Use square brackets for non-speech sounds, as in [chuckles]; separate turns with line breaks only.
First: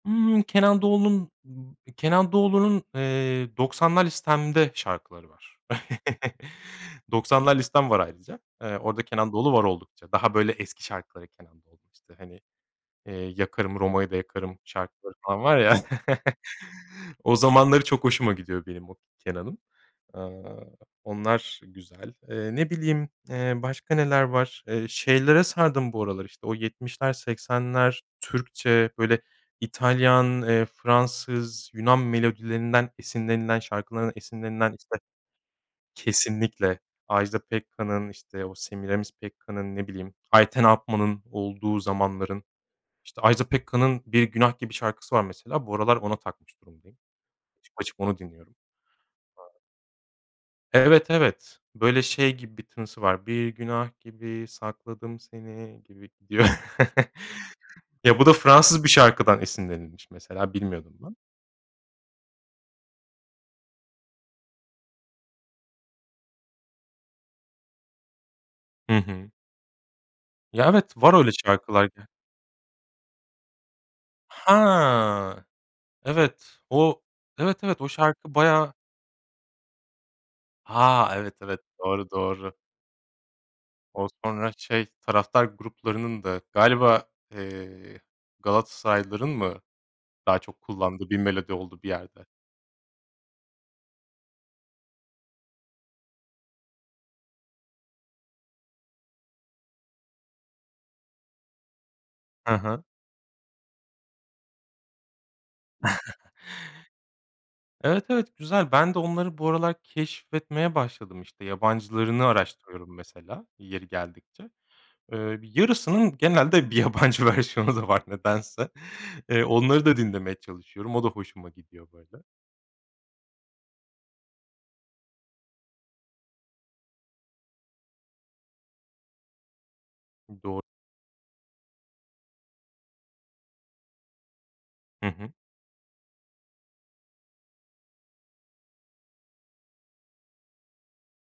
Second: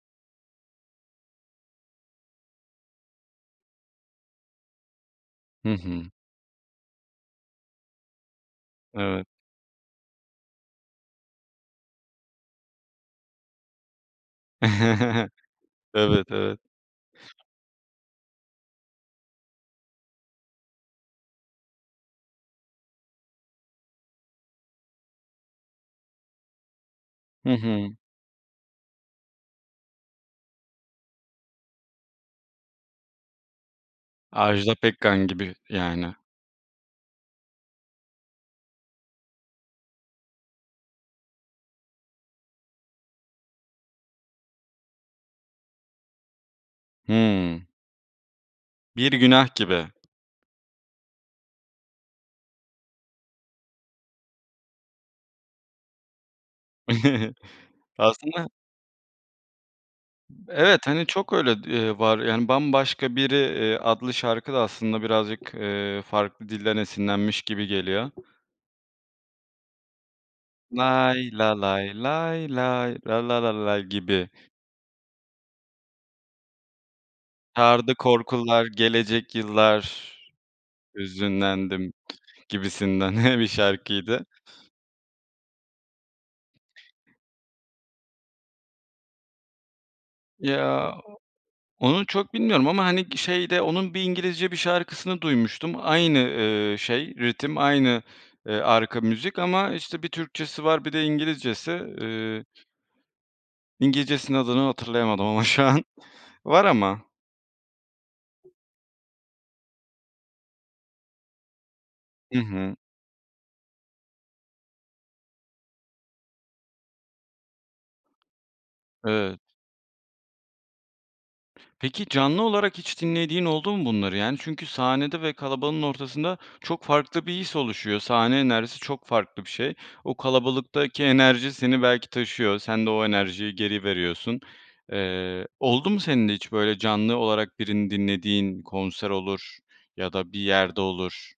Imm, Kenan Doğulu'nun, ııı, Kenan Doğulu'nun, eee, 90'lar listemde şarkıları var.
Hı hı.
[chuckles] 90'lar listem var ayrıca. Eee, orada
Evet.
Kenan Doğulu var oldukça. Daha böyle eski şarkıları Kenan Doğulu'nun, işte, hani, eee, "Yakarım, Roma'yı da Yakarım" şarkıları
[chuckles]
falan var ya.
Evet,
[chuckles]
evet.
O zamanları çok hoşuma gidiyor benim o Kenan'ın. Aaa, onlar güzel. Eee, ne bileyim, eee, başka neler var? Eee, şeylere sardım bu aralar, işte, o 70'ler,
Hı hı.
80'ler Türkçe böyle İtalyan, eee, Fransız, Yunan melodilerinden esinlenilen, şarkıların
Ajda
esinlenilen işte
Pekkan gibi, yani.
Kesinlikle Ajda Pekkan'ın işte, o Semiramis Pekkan'ın ne bileyim Ayten Alpman'ın olduğu zamanların işte, Ajda Pekkan'ın "Bir Günah Gibi" şarkısı var mesela, bu aralar ona takmış durumdayım.
Hımm.
Açıp açıp onu dinliyorum.
Bir Günah
[unintelligible]
Gibi.
Evet, evet. Böyle şey gibi bir tınısı var. Bir Günah Gibi sakladım seni gibi. [unintelligible]
[chuckles]
[chuckles] Ya bu da
Aslında
Fransız bir şarkıdan esinlenilmiş mesela,
Evet,
bilmiyordum
hani,
ben.
çok öyle, d eee, var yani, "Bambaşka Biri", eee, adlı şarkı da aslında birazcık, eee, farklı dilden esinlenmiş gibi geliyor.
Hı hı. Ya, evet, var
Lay
öyle
la
şarkılar
lay
ya.
lay lay la la la lay gibi.
Ha. Evet, o, evet, evet o
Sardı
şarkı
korkular
bayağı
gelecek yıllar,
Ha, evet, evet.
hüzünlendim
Doğru, doğru.
gibisinden [chuckles] bir
O
şarkıydı.
sonra şey taraftar gruplarının da galiba, eee, Galatasaraylıların mı daha çok
Ya,
kullandığı
o
bir melodi oldu bir
onu
yerde?
çok bilmiyorum ama hani, g şeyde onun bir İngilizce bir şarkısını duymuştum. Aynı, ııı, şey ritim, aynı, eee, arka müzik ama işte, bir Türkçesi var, bir de İngilizcesi, ııı
Hı hı.
İngilizcesinin adını hatırlayamadım ama şu an.
[chuckles]
Var ama.
Evet, evet, güzel. Ben de onları bu aralar keşfetmeye başladım, işte, yabancılarını
I hı.
araştırıyorum mesela yeri geldikçe. Eee, bir yarısının genelde bir yabancı versiyonu da var nedense.
Evet.
Eee, onları da dinlemeye çalışıyorum. O da hoşuma gidiyor bu
Peki,
arada.
canlı olarak hiç dinlediğin oldu mu bunları, yani? Çünkü sahnede ve kalabalığın ortasında çok farklı bir his oluşuyor. Sahne enerjisi çok farklı bir şey. O
I doğru.
kalabalıktaki enerji seni belki taşıyor. Sen de o enerjiyi geri veriyorsun.
Hı hı.
Eee, oldu mu senin de hiç böyle canlı olarak birini dinlediğin, konser olur ya da bir yerde olur?